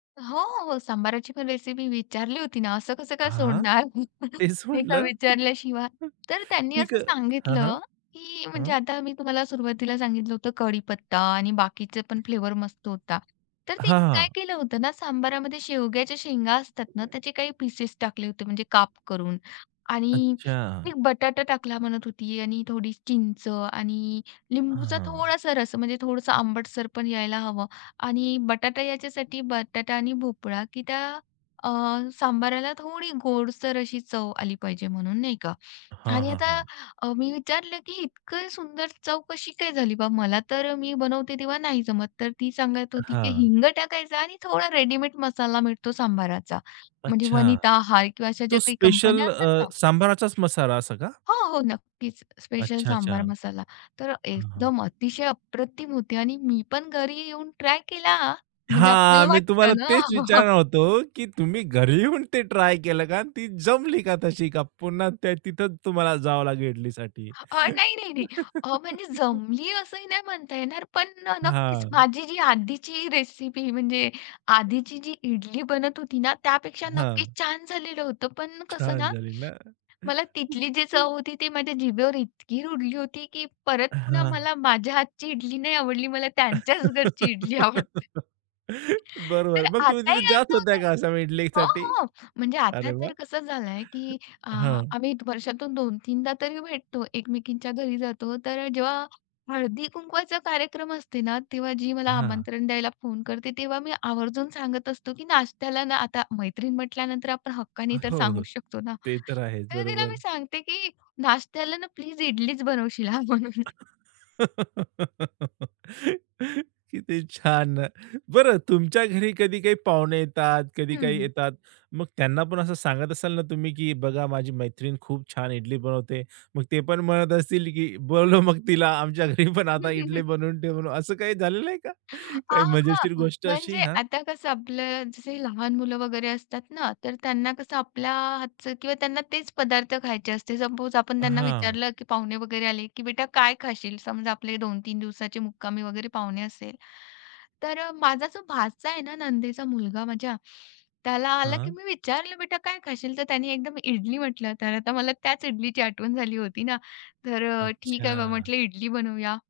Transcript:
हो, हो. सांभाराची पण रेसिपी विचारली होती ना, असं कसं काय हां. सोडणार, तेच ते का म्हटलं विचारल्याशिवाय. तर त्यांनी आणि असं क हां, हां. सांगितलं, की म्हणजे हं. आता मी तुम्हाला सुरुवातीला सांगितलं होतं कडीपत्ता आणि बाकीचे पण फ्लेवर मस्त होता. तर हां, तिने काय हां. केलं होतं ना, सांबारामध्ये शेवग्याच्या शेंगा असतात ना, त्याचे [unintelligible] काही पीसेस टाकले होते म्हणजे काप करून आणि अच्छा. ती बटाटा टाकला म्हणत होती आणि थोडी चिंच आणि लिंबूचा हां. थोडंसं रस, म्हणजे थोडंसं आंबटसर पण यायला हवं आणि बटाटा याच्यासाठी बटाटा आणि भोपळा की त्या, अ, सांभाराला थोडी गोडसर अशी चव आली पाहिजे म्हणून नाही का. हां, आणि हां, आता हां. अ, मी विचारलं की इतकं सुंदर चव कशी काय झाली बा. मला तर मी बनवते तेव्हा नाही जमत. तर ती सांगत होती की हां. "हिंग टाकायचं आणि थोडा रेडीमेड मसाला मिळतो सांभाराचा." म्हणजे अच्छा. वनिता आहे किंवा अशा ज्या तो काही कंपन्या स्पेशल असतात अ, ना सांभाराचाच मसाला असं का? हो, हो. नक्कीच. स स्पेशल अच्छा, अच्छा. सांबार मसाला. तर हां, हां. एकदम अतिशय अप्रतिम होती. आणि मी पण घरी येऊन ट्राय केला, म्हणजे हां. आपल्याला मी तुम्हाला वाटतं ना. तेच विचारणार होतो, की तुम्ही घरी येऊन ते ट्राय केलं का आणि ती जमली का तशी का पुन्हा ते तिथेच तुम्हाला जावं लागेल इडलीसाठी? अ, नाही, नाही, नाही. अ, म्हणजे जमली असंही नाही म्हणता येणार, पण अ, नक्कीच हां. माझी जी आधीची रेसिपी म्हणजे हं. आधीची जी इडली बनत होती ना, त्यापेक्षा हां. नक्कीच छान झालेलं होतं, पण कसं छान ना, झाली ना. मला तिथली जी चव होती ती माझ्या जिभेवर इतकी रुळली होती की परत पुन्हा हां. मला माझ्या हातची इडली नाही आवडली. मला त्यांच्याच घरची इडली आवडते. तर बरोबर. मग तुम्ही आताही तिथे जात असं होता होतं का असं हो, ईडलीसाठी? हो. म्हणजे अरे आता वाह! तर कसं झालंय, की अ, हं. आम्ही वर्षातून 2 तीनदा तरी भेटतो एकमेकींच्या घरी जातो, तर जेव्हा हळदी कुंकवाचा कार्यक्रम असते ना, तेव्हा जी मला हां. आमंत्रण द्यायला फोन करते, तेव्हा मी आवर्जून सांगत असतो, की नाश्त्याला ना आता मैत्रीण म्हंटल्यानंतर आपण हक्काने तर हो, सांगू हो. शकतो ना, ते तर आहेच तर तिला मी बरोबर. सांगते की नाश्त्याला ना प्लीज इडलीच बनवशील हां म्हणून. किती छान. बरं तुमच्या घरी कधी काही पाहुणे येतात, कधी काही हं. येतात. मग त्यांना पण असं सांगत असाल ना तुम्ही, की "बघा माझी मैत्रीण खूप छान इडली बनवते." मग ते पण म्हणत असतील, की "बोलवा मग तिला आमच्या घरी पण आता इडली बनवून ठेवून." असं काही झालेलं आहे का, अ, काही हां, मजेशीर हां. गोष्ट अशी? म्हणजे हां. आता कसं आपलं जसं लहान मुलं वगैरे असतात ना, तर त्यांना कसं आपल्या हातचं किंवा त्यांना तेच पदार्थ खायचे असते. सपोज आपण त्यांना हां. विचारलं, की पाहुणे वगैरे आले की "बेटा काय खाशील?" समजा, आपले 2-3 दिवसाची मुक्कामी वगैरे पाहुणे असेल, तर अ, माझा जो भाचा आहे ना, नंदेचा मुलगा माझ्या, त्याला आलं की हां. मी विचारलं, "बेटा काय खाशील?' तर त्याने एकदम "इडली" म्हटलं, तर आता मला त्याच इडलीची आठवण झाली होती ना, तर अ, "ठीक आहे बा अच्छा. म्हंटलं इडली बनवूया."